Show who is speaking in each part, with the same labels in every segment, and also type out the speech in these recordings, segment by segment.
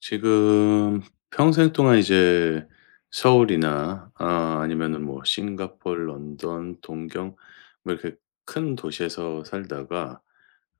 Speaker 1: 지금 평생 동안 이제 서울이나 아니면은 뭐 싱가포르, 런던, 동경 뭐 이렇게 큰 도시에서 살다가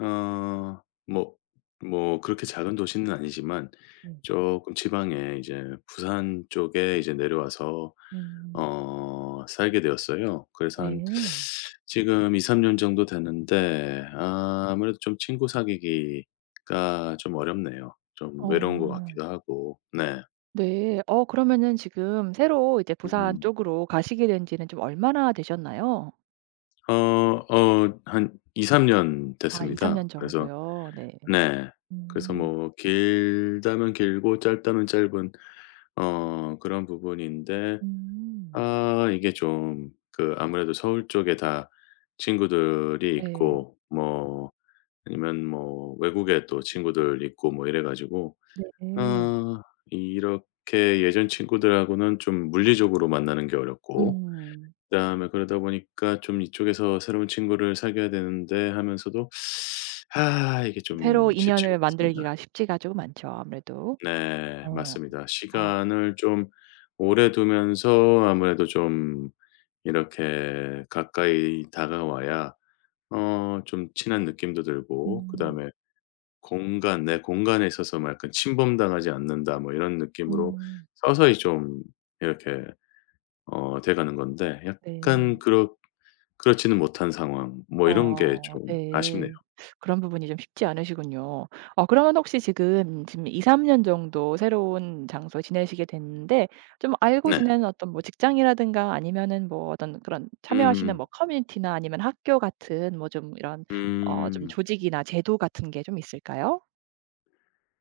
Speaker 1: 어 뭐 그렇게 작은 도시는 아니지만
Speaker 2: 네.
Speaker 1: 조금 지방에 이제 부산 쪽에 이제 내려와서
Speaker 2: 음
Speaker 1: 살게 되었어요. 그래서 한
Speaker 2: 네.
Speaker 1: 지금 2-3년 정도 됐는데 아무래도 좀 친구 사귀기가 좀 어렵네요. 좀
Speaker 2: 어
Speaker 1: 외로운 것 같기도 하고. 네.
Speaker 2: 네. 어 그러면은 지금 새로 이제 부산
Speaker 1: 음.
Speaker 2: 쪽으로 가시게 된 지는 좀 얼마나 되셨나요?
Speaker 1: 어 한 2-3년
Speaker 2: 아 2-3
Speaker 1: 됐습니다.
Speaker 2: 년
Speaker 1: 그래서
Speaker 2: 정도요. 네.
Speaker 1: 네. 그래서
Speaker 2: 음.
Speaker 1: 뭐 길다면 길고 짧다면 짧은 그런 부분인데
Speaker 2: 음.
Speaker 1: 이게 좀 그 아무래도 서울 쪽에 다 친구들이
Speaker 2: 네.
Speaker 1: 있고 뭐 아니면 뭐 외국에 또 친구들 있고 뭐 이래 가지고
Speaker 2: 네.
Speaker 1: 어 이렇게 예전 친구들하고는 좀 물리적으로 만나는 게 어렵고.
Speaker 2: 음.
Speaker 1: 그다음에 그러다 보니까 좀 이쪽에서 새로운 친구를 사귀어야 되는데 하면서도 이게
Speaker 2: 새로
Speaker 1: 좀 쉽지가
Speaker 2: 인연을
Speaker 1: 않습니다.
Speaker 2: 만들기가 쉽지가 조금 않죠, 아무래도.
Speaker 1: 네,
Speaker 2: 어.
Speaker 1: 맞습니다.
Speaker 2: 아.
Speaker 1: 시간을 좀 오래 두면서 아무래도 좀 이렇게 가까이 다가와야 어 좀 친한 느낌도 들고.
Speaker 2: 음.
Speaker 1: 그다음에 공간, 내 공간에 있어서 막 약간 '침범당하지 않는다.' 뭐 이런 느낌으로
Speaker 2: 음.
Speaker 1: 서서히 좀 이렇게 돼 가는 건데 약간
Speaker 2: 네.
Speaker 1: 그렇지는 못한 상황 뭐 이런 게
Speaker 2: 어
Speaker 1: 좀 아쉽네요.
Speaker 2: 네. 그런 부분이 좀 쉽지 않으시군요. 어 그러면 혹시 지금 2-3년 정도 새로운 장소에 지내시게 됐는데 좀 알고
Speaker 1: 네.
Speaker 2: 지내는 어떤 뭐 직장이라든가 아니면은 뭐 어떤 그런 참여하시는
Speaker 1: 음음.
Speaker 2: 뭐 커뮤니티나 아니면 학교 같은 뭐 좀 이런 어 좀
Speaker 1: 음.
Speaker 2: 조직이나 제도 같은 게 좀 있을까요?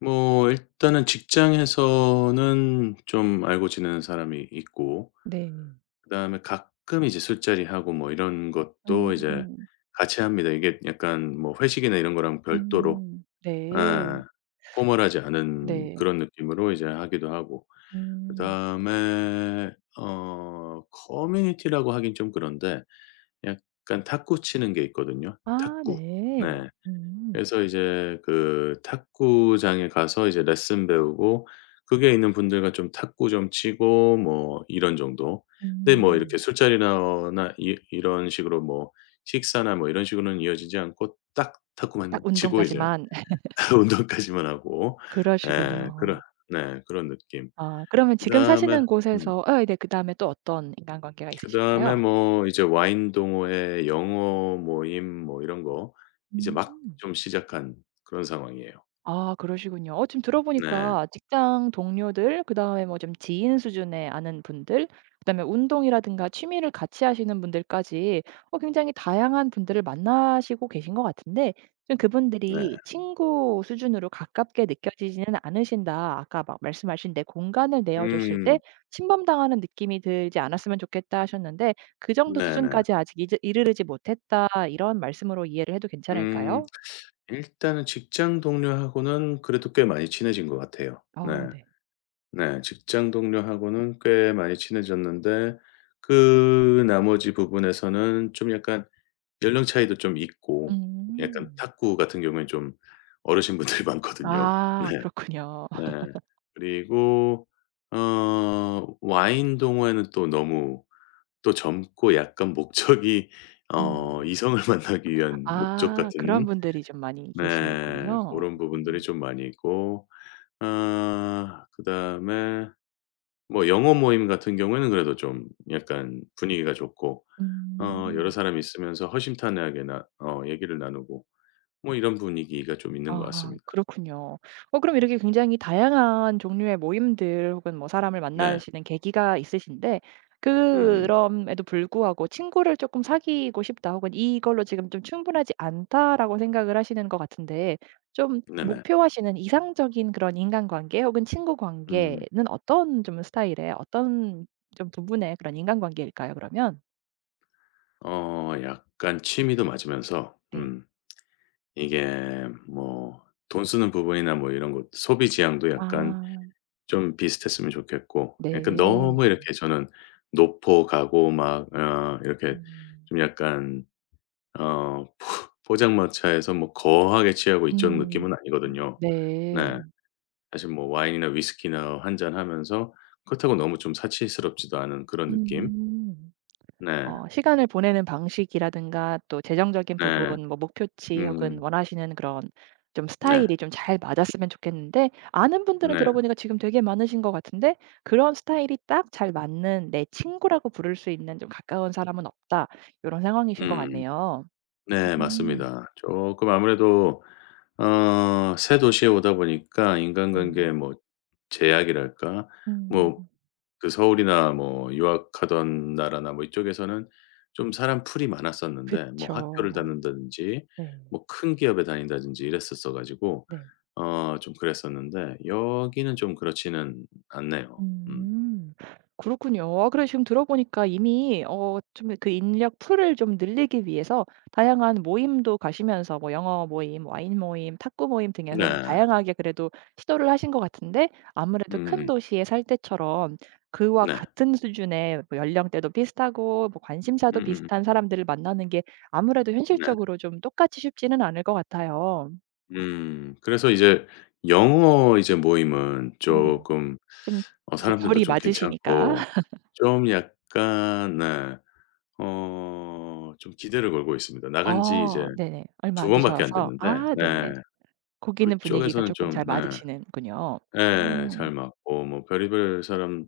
Speaker 1: 뭐 일단은 직장에서는 좀 알고 지내는 사람이 있고,
Speaker 2: 네.
Speaker 1: 그다음에 가끔 이제 술자리하고 뭐 이런 것도 이제
Speaker 2: 음.
Speaker 1: 같이 합니다. 이게 약간 뭐 회식이나 이런 거랑 별도로
Speaker 2: 음.
Speaker 1: 예,
Speaker 2: 네.
Speaker 1: 포멀하지 않은
Speaker 2: 네.
Speaker 1: 그런 느낌으로 이제 하기도 하고.
Speaker 2: 음.
Speaker 1: 그다음에 커뮤니티라고 하긴 좀 그런데 약간 탁구 치는 게 있거든요,
Speaker 2: 아
Speaker 1: 탁구.
Speaker 2: 네.
Speaker 1: 네.
Speaker 2: 음.
Speaker 1: 그래서 이제 그 탁구장에 가서 이제 레슨 배우고 그게 있는 분들과 좀 탁구 좀 치고 뭐 이런 정도. 근데 뭐 이렇게
Speaker 2: 음.
Speaker 1: 술자리나 나 이 이런 식으로 뭐 식사나 뭐 이런 식으로는 이어지지 않고 딱
Speaker 2: 딱
Speaker 1: 탁구만 치고 이제
Speaker 2: 운동까지만.
Speaker 1: 운동까지만 하고 예
Speaker 2: 그러시군요.
Speaker 1: 그런 네 그런 느낌.
Speaker 2: 아 그러면 지금
Speaker 1: 그다음에
Speaker 2: 사시는
Speaker 1: 음
Speaker 2: 곳에서 예 네 그다음에 또 어떤 인간관계가
Speaker 1: 그다음에
Speaker 2: 있으실까요?
Speaker 1: 뭐 이제 와인 동호회, 영어 모임 뭐 이런 거 이제 막
Speaker 2: 음.
Speaker 1: 좀 시작한 그런 상황이에요.
Speaker 2: 아 그러시군요. 어 지금
Speaker 1: 네.
Speaker 2: 들어보니까 직장 동료들 그다음에 뭐 좀 지인 수준의 아는 분들 그다음에 운동이라든가 취미를 같이 하시는 분들까지 어 굉장히 다양한 분들을 만나시고 계신 것 같은데 좀
Speaker 1: 네.
Speaker 2: 그분들이 '친구 수준으로 가깝게 느껴지지는 않으신다.' 아까 막 말씀하신 "내 공간을 내어 줬을 때
Speaker 1: 음.
Speaker 2: 침범당하는 느낌이 들지 않았으면 좋겠다." 하셨는데 "그 정도
Speaker 1: 네네.
Speaker 2: 수준까지 아직 이제 이르르지 못했다." 이런 말씀으로 이해를 해도
Speaker 1: 음
Speaker 2: 괜찮을까요?
Speaker 1: 일단은 직장 동료하고는 그래도 꽤 많이 친해진 것 같아요. 네.
Speaker 2: 아 네.
Speaker 1: 네. 직장 동료하고는 꽤 많이 친해졌는데 그 나머지 부분에서는 좀 약간 연령 차이도 좀 있고 약간
Speaker 2: 음.
Speaker 1: 탁구 같은 경우엔 좀 어르신분들이 많거든요. 네.
Speaker 2: 아 그렇군요.
Speaker 1: 네. 그리고 와인 동호회는 또 너무 또 젊고 약간 목적이
Speaker 2: 음.
Speaker 1: 이성을 만나기 위한 목적
Speaker 2: 아 그런
Speaker 1: 같은
Speaker 2: 분들이 좀 많이
Speaker 1: 네
Speaker 2: 계시군요.
Speaker 1: 고런 부분들이
Speaker 2: 음.
Speaker 1: 좀 많이 있고. 그다음에 뭐 영어 모임 같은 경우에는 그래도 좀 약간 분위기가 좋고 어 여러
Speaker 2: 음.
Speaker 1: 사람이 있으면서 허심탄회하게 나 얘기를 나누고 뭐 이런 분위기가 좀 있는 것
Speaker 2: 아
Speaker 1: 같습니다.
Speaker 2: 그렇군요. 어 그럼 이렇게 굉장히 다양한 종류의 모임들 혹은 뭐 사람을
Speaker 1: 네.
Speaker 2: 만나시는 계기가 있으신데
Speaker 1: 음.
Speaker 2: 그럼에도 불구하고 '친구를 조금 사귀고 싶다.' 혹은 '이걸로 지금 좀 충분하지 않다.'라고 생각을 하시는 것 같은데 좀
Speaker 1: 네네.
Speaker 2: 목표하시는 이상적인 그런 인간관계 혹은 친구
Speaker 1: 음.
Speaker 2: 관계는 어떤 좀 스타일의 어떤 좀 부분의 그런 인간관계일까요 그러면?
Speaker 1: 약간 취미도 맞으면서
Speaker 2: 네.
Speaker 1: 이게 뭐 돈 쓰는 부분이나 뭐 이런 것 소비 지향도 약간
Speaker 2: 아
Speaker 1: 좀 비슷했으면 좋겠고. 약간
Speaker 2: 네.
Speaker 1: 너무 이렇게 저는 노포 가고 막 이렇게
Speaker 2: 음.
Speaker 1: 좀 약간 포 포장마차에서 뭐 거하게 취하고 이쪽
Speaker 2: 음.
Speaker 1: 느낌은 아니거든요.
Speaker 2: 네.
Speaker 1: 네. 사실 뭐 와인이나 위스키나 한잔 하면서 그렇다고 너무 좀 사치스럽지도 않은 그런 느낌.
Speaker 2: 음.
Speaker 1: 네.
Speaker 2: 어 시간을 보내는 방식이라든가 또 재정적인
Speaker 1: 네.
Speaker 2: 부분 뭐 목표치 혹은
Speaker 1: 음.
Speaker 2: 원하시는 그런 좀
Speaker 1: 네.
Speaker 2: 스타일이 좀 잘 맞았으면 좋겠는데 아는 분들은
Speaker 1: 네.
Speaker 2: 들어보니까 지금 되게 많으신 것 같은데 그런 스타일이 딱 잘 맞는 '내 친구라고 부를 수 있는 좀 가까운 사람은 없다.' 요런 상황이신 것
Speaker 1: 음.
Speaker 2: 같네요.
Speaker 1: 네,
Speaker 2: 음.
Speaker 1: 맞습니다. 조금 아무래도 새 도시에 오다 보니까 인간관
Speaker 2: 네.
Speaker 1: 계 뭐 제약이랄까?
Speaker 2: 음.
Speaker 1: 뭐 그 서울이나 뭐 유학하던 나라나 뭐 이쪽에서는 좀 사람 풀이 많았었는데 뭐 학교를
Speaker 2: 그쵸.
Speaker 1: 다닌다든지
Speaker 2: 네.
Speaker 1: 뭐 큰 기업에 다닌다든지 이랬었어 가지고
Speaker 2: 네.
Speaker 1: 좀 그랬었는데 여기는 좀 그렇지는 않네요. 음.
Speaker 2: 음. 그렇군요. 아 그래 지금 들어보니까 이미 어 좀 그 인력 풀을 좀 늘리기 위해서 다양한 모임도 가시면서 뭐 영어 모임, 뭐 와인 모임, 탁구 모임 등에서 좀
Speaker 1: 네.
Speaker 2: 다양하게 그래도 시도를 하신 것 같은데 아무래도
Speaker 1: 음
Speaker 2: 큰
Speaker 1: 음.
Speaker 2: 도시에 살 때처럼 그와
Speaker 1: 네.
Speaker 2: 같은 수준의 뭐 연령대도 비슷하고 뭐 관심사도
Speaker 1: 음음 음.
Speaker 2: 비슷한 사람들을 만나는 게 아무래도
Speaker 1: 네.
Speaker 2: 현실적으로 좀 똑같이 쉽지는 않을 것 같아요.
Speaker 1: 음. 그래서 이제 영어 이제 모임은
Speaker 2: 네.
Speaker 1: 조금
Speaker 2: 좀 이제
Speaker 1: 사람들도
Speaker 2: 결이
Speaker 1: 좀
Speaker 2: 맞으시니까.
Speaker 1: 괜찮고 좀 약간 네. 좀 기대를 걸고 있습니다. 나간 지 이제
Speaker 2: 어 네네. 얼마
Speaker 1: 두
Speaker 2: 안
Speaker 1: 번밖에 안
Speaker 2: 드셔서
Speaker 1: 됐는데
Speaker 2: 아
Speaker 1: 네.
Speaker 2: 네네. 고기는 분위기가
Speaker 1: 그쪽에서는
Speaker 2: 쪼끔
Speaker 1: 좀
Speaker 2: 잘
Speaker 1: 네.
Speaker 2: 맞으시는군요.
Speaker 1: 예.
Speaker 2: 음.
Speaker 1: 잘 맞고 뭐 별의별 사람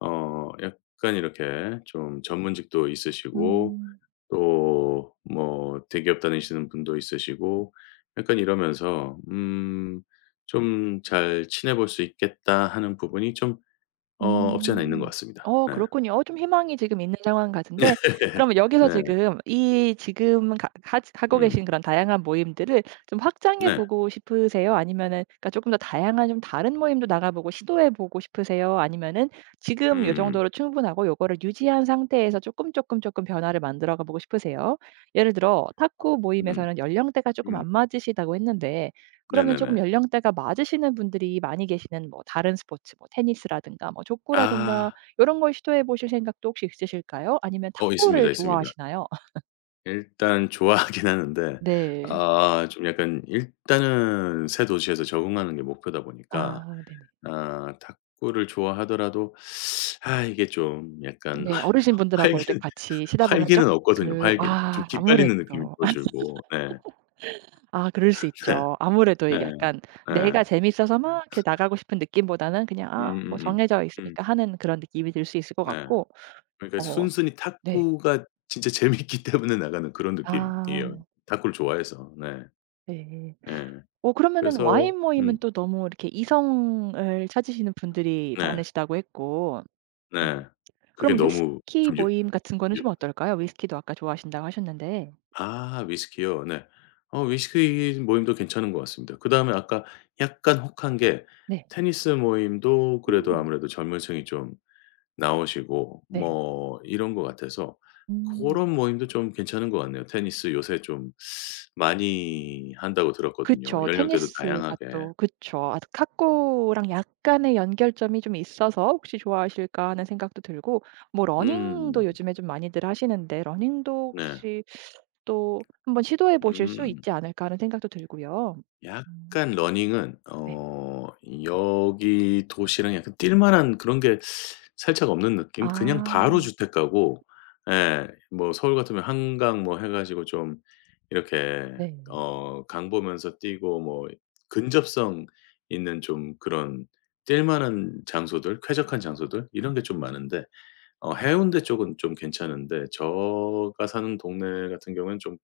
Speaker 1: 약간 이렇게 좀 전문직도 있으시고
Speaker 2: 음.
Speaker 1: 또 뭐 대기업 다니시는 분도 있으시고 약간 이러면서 좀 '잘 친해 볼 수 있겠다.' 하는 부분이 좀 없지 않아 있는 것
Speaker 2: 음.
Speaker 1: 같습니다.
Speaker 2: 어
Speaker 1: 네.
Speaker 2: 그렇군요. 어 좀 희망이 지금 있는 상황 같은데 그러면 여기서
Speaker 1: 네.
Speaker 2: 지금 이 지금 가 하 하고
Speaker 1: 음.
Speaker 2: 계신 그런 다양한 모임들을 좀 확장해
Speaker 1: 네.
Speaker 2: 보고 싶으세요? 아니면은 그러니까 쪼끔 더 다양한 좀 다른 모임도 나가 보고 시도해 보고 싶으세요? 아니면은 지금 요
Speaker 1: 음음.
Speaker 2: 정도로 충분하고 요거를 유지한 상태에서 쪼끔, 쪼끔, 쪼끔 변화를 만들어 가 보고 싶으세요? 예를 들어 탁구
Speaker 1: 음.
Speaker 2: 모임에서는 연령대가 쪼끔
Speaker 1: 음.
Speaker 2: 안 맞으시다고 했는데 그러면 조금
Speaker 1: 네네네.
Speaker 2: 연령대가 맞으시는 분들이 많이 계시는 뭐 다른 스포츠 뭐 테니스라든가 뭐 족구라든가
Speaker 1: 아.
Speaker 2: 요런 걸 시도해 보실 생각도 혹시 있으실까요? 아니면 탁구를
Speaker 1: 있습니다, 있습니다.
Speaker 2: 좋아하시나요?
Speaker 1: 일단 좋아하긴 하는데
Speaker 2: 네.
Speaker 1: 좀 약간 일단은 새 도시에서 적응하는 게 목표다 보니까
Speaker 2: 아 네네.
Speaker 1: 탁구를 좋아하더라도 이게 좀 약간
Speaker 2: 네.
Speaker 1: 활
Speaker 2: 어르신분들하고
Speaker 1: 기
Speaker 2: 이렇게
Speaker 1: 는
Speaker 2: 같이 쉬다 보면 쪽
Speaker 1: 활기는 없거든요.
Speaker 2: 그
Speaker 1: 활기 좀
Speaker 2: 아
Speaker 1: 기빨리는 느낌이
Speaker 2: 아무래도.
Speaker 1: 더 들고. 네.
Speaker 2: 아 그럴 수
Speaker 1: 네.
Speaker 2: 있죠. 아무래도
Speaker 1: 네.
Speaker 2: 이게 약간
Speaker 1: 네.
Speaker 2: 내가 재밌어서 막 이렇게 나가고 싶은 느낌보다는 그냥 아 뭐
Speaker 1: 음음음. 음 음,
Speaker 2: 정해져
Speaker 1: 음,
Speaker 2: 있으니까 하는 그런 느낌이 들 수 있을 것
Speaker 1: 네.
Speaker 2: 같고
Speaker 1: 그러니까
Speaker 2: 어
Speaker 1: 순순히
Speaker 2: 네.
Speaker 1: 탁구가 진짜 재밌기 때문에 나가는 그런 느낌이에요.
Speaker 2: 아
Speaker 1: 탁구를 좋아해서. 네.
Speaker 2: 네.
Speaker 1: 네
Speaker 2: 어 그러면은
Speaker 1: 그래서
Speaker 2: 와인 모임은 또 너무 이렇게 이성을 찾으시는 분들이
Speaker 1: 네.
Speaker 2: 많으시다고 했고
Speaker 1: 네.
Speaker 2: 음.
Speaker 1: 그게
Speaker 2: 그럼
Speaker 1: 너무
Speaker 2: 위스키
Speaker 1: 좀여
Speaker 2: 모임 같은 거는 좀 어떨까요? 위스키도 아까 좋아하신다고 하셨는데.
Speaker 1: 위스키요. 네. 위스키 모임도 괜찮은 것 같습니다. 그다음에 아까 약간 혹한 게
Speaker 2: 네.
Speaker 1: 테니스 모임도 그래도
Speaker 2: 음.
Speaker 1: 아무래도 젊은 층이 좀 나오시고
Speaker 2: 네.
Speaker 1: 뭐 이런 것 같아서 그
Speaker 2: 음.
Speaker 1: 런 모임도 좀 괜찮은 것 같네요. 테니스 요새 좀 많이 한다고 들었거든요,
Speaker 2: 그쵸.
Speaker 1: 연령대도
Speaker 2: 테니스가
Speaker 1: 다양하게.
Speaker 2: 또 그쵸. 아 탁구랑 약간의 연결점이 좀 있어서 '혹시 좋아하실까.' 하는 생각도 들고 뭐
Speaker 1: 음
Speaker 2: 러닝도 요즘에 좀 많이들 하시는데 러닝도
Speaker 1: 네.
Speaker 2: 혹시 또 한번 시도해 보실 수
Speaker 1: 음.
Speaker 2: 있지 않을까 하는 생각도 들고요. 음
Speaker 1: 약간 러닝은
Speaker 2: 네.
Speaker 1: 여기 도시랑 약간 뛸 만한 그런 게 살짝 없는 느낌? 그냥
Speaker 2: 아
Speaker 1: 바로 주택가고 예 뭐 서울 같으면 한강 뭐 해 가지고 좀 이렇게
Speaker 2: 네.
Speaker 1: 강 보면서 뛰고 뭐 근접성 있는 좀 그런 뛸 만한 장소들, 쾌적한 장소들 이런 게 좀 많은데 해운대 쪽은 좀 괜찮은데 제가 사는 동네 같은 경우에는 좀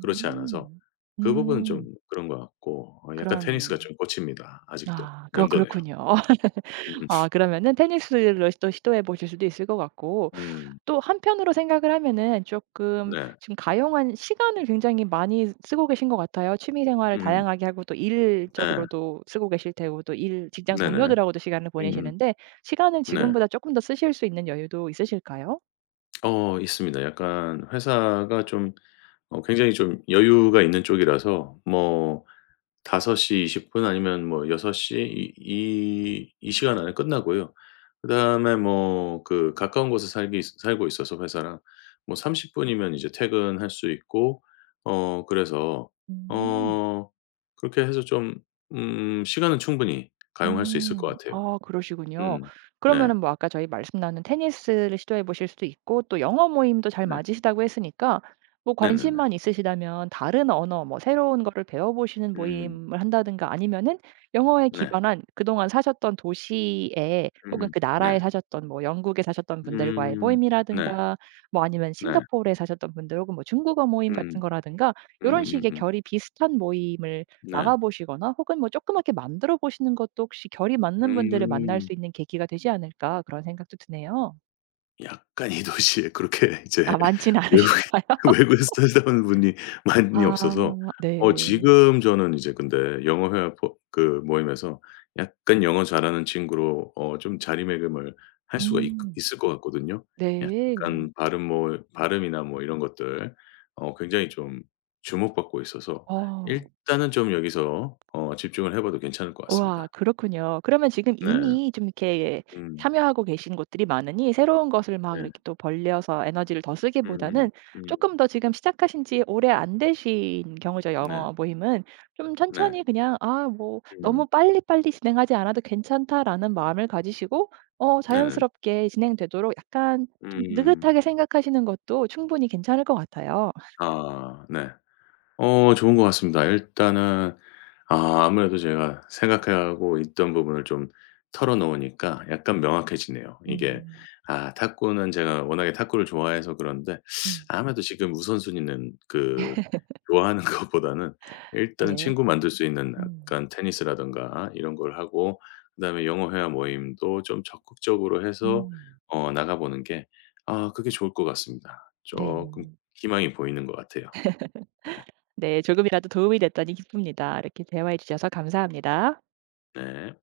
Speaker 1: 그렇지 않아서 그 부분은 좀
Speaker 2: 음.
Speaker 1: 그런 것 같고. 약간
Speaker 2: 그런
Speaker 1: 테니스가 좀 꽂힙니다 아직도.
Speaker 2: 아 그거
Speaker 1: 남도네요.
Speaker 2: 그렇군요.
Speaker 1: 음.
Speaker 2: 아 그러면은 테니스를 또 시도해 보실 수도 있을 것 같고
Speaker 1: 음.
Speaker 2: 또 한편으로 생각을 하면은 조금
Speaker 1: 네.
Speaker 2: 지금 가용한 시간을 굉장히 많이 쓰고 계신 것 같아요. 취미 생활을
Speaker 1: 음음.
Speaker 2: 다양하게 하고 또
Speaker 1: 네.
Speaker 2: 일적으로도 쓰고 계실 테고 또 일 직장
Speaker 1: 네네.
Speaker 2: 동료들하고도 시간을
Speaker 1: 음음.
Speaker 2: 보내시는데 시간을
Speaker 1: 네.
Speaker 2: 지금보다 조금 더 쓰실 수 있는 여유도 있으실까요?
Speaker 1: 있습니다. 약간 회사가 좀 굉장히 좀 여유가 있는 쪽이라서 뭐 5시이20 아니면 뭐6섯시 이 시간 안에 끝나고요. 그다음에 뭐 그 가까운 곳에 살기 살고 있어서 회사랑 뭐 30분 분이면 이제 퇴근할 수 있고 그래서
Speaker 2: 음.
Speaker 1: 어 그렇게 해서 좀 시간은 충분히 가용할 수 있을 것
Speaker 2: 음.
Speaker 1: 같아요.
Speaker 2: 아 그러시군요.
Speaker 1: 음. 네.
Speaker 2: 그러면은 뭐 아까 저희 말씀 나눈 테니스를 시도해 보실 수도 있고 또 영어 모임도 잘
Speaker 1: 네.
Speaker 2: 맞으시다고 했으니까 뭐
Speaker 1: 네네네.
Speaker 2: 관심만 있으시다면 다른 언어 뭐 새로운 거를 배워 보시는
Speaker 1: 음.
Speaker 2: 모임을 한다든가 아니면은 영어에
Speaker 1: 네.
Speaker 2: 기반한 그동안 사셨던 도시에 혹은
Speaker 1: 음음.
Speaker 2: 그 나라에
Speaker 1: 네.
Speaker 2: 사셨던 뭐 영국에 사셨던 분들과의
Speaker 1: 음. 네.
Speaker 2: 모임이라든가 뭐 아니면
Speaker 1: 네.
Speaker 2: 싱가포르에 사셨던 분들 혹은 뭐 중국어 모임 같은
Speaker 1: 음.
Speaker 2: 거라든가 이런 식의
Speaker 1: 음음음음.
Speaker 2: 결이 비슷한 모임을
Speaker 1: 네.
Speaker 2: 나가 보시거나 혹은 뭐 조그맣게 만들어 보시는 것도 혹시 결이 맞는 분들을 만날
Speaker 1: 음.
Speaker 2: 수 있는 계기가 되지 않을까 그런 생각도 드네요.
Speaker 1: 약간 이 도시에 그렇게
Speaker 2: 아
Speaker 1: 이제
Speaker 2: 많지는
Speaker 1: 외국에
Speaker 2: 않으실까요?
Speaker 1: 외국에서 살다 온 분이 많이 없어서
Speaker 2: 아 네.
Speaker 1: 지금 저는 이제 근데 영어 회화 포 그 모임에서 약간 영어 잘하는 친구로 좀 자리매김을 할 수가 있
Speaker 2: 음.
Speaker 1: 있을 것 같거든요.
Speaker 2: 네.
Speaker 1: 약간 발음 뭐 발음이나 뭐 이런 것들 굉장히 좀 주목받고 있어서
Speaker 2: 어.
Speaker 1: 일단은 좀 여기서 집중을 해 봐도 괜찮을 것
Speaker 2: 우와
Speaker 1: 같습니다.
Speaker 2: 그렇군요. 그러면 지금
Speaker 1: 네.
Speaker 2: 이미 좀 이렇게
Speaker 1: 음.
Speaker 2: 참여하고 계신 곳들이 많으니 새로운 것을 막
Speaker 1: 네.
Speaker 2: 이렇게 또 벌려서 에너지를 더 쓰기보다는
Speaker 1: 음음. 음.
Speaker 2: 조금 더 지금 시작하신 지 오래 안 되신 경우죠,
Speaker 1: 네.
Speaker 2: 영어 모임은. 좀
Speaker 1: 네.
Speaker 2: 천천히 그냥 '아 뭐 너무
Speaker 1: 음.
Speaker 2: 빨리빨리 진행하지 않아도 괜찮다.'라는 마음을 가지시고 어
Speaker 1: 네네네.
Speaker 2: 자연스럽게 진행되도록 약간 좀
Speaker 1: 음.
Speaker 2: 느긋하게 생각하시는 것도 충분히 괜찮을 것 같아요.
Speaker 1: 아 네. 좋은 것 같습니다. 일단은 아무래도 제가 생각하고 있던 부분을 좀 털어 놓으니까 약간 명확해지네요. 이게
Speaker 2: 음.
Speaker 1: 탁구는 제가 워낙에 탁구를 좋아해서 그런데
Speaker 2: 음.
Speaker 1: 아무래도 지금 우선순위는 그 좋아하는 것보다는 일단
Speaker 2: 네.
Speaker 1: 친구 만들 수 있는
Speaker 2: 음.
Speaker 1: 약간 테니스라든가 이런 걸 하고 그다음에 영어 회화 모임도 좀 적극적으로 해서
Speaker 2: 음.
Speaker 1: 나가 보는 게 그게 좋을 것 같습니다. 조금
Speaker 2: 네.
Speaker 1: 희망이 보이는 것 같아요.
Speaker 2: 네. 조금이라도 도움이 됐다니 기쁩니다. 이렇게 대화해 주셔서 감사합니다.
Speaker 1: 네.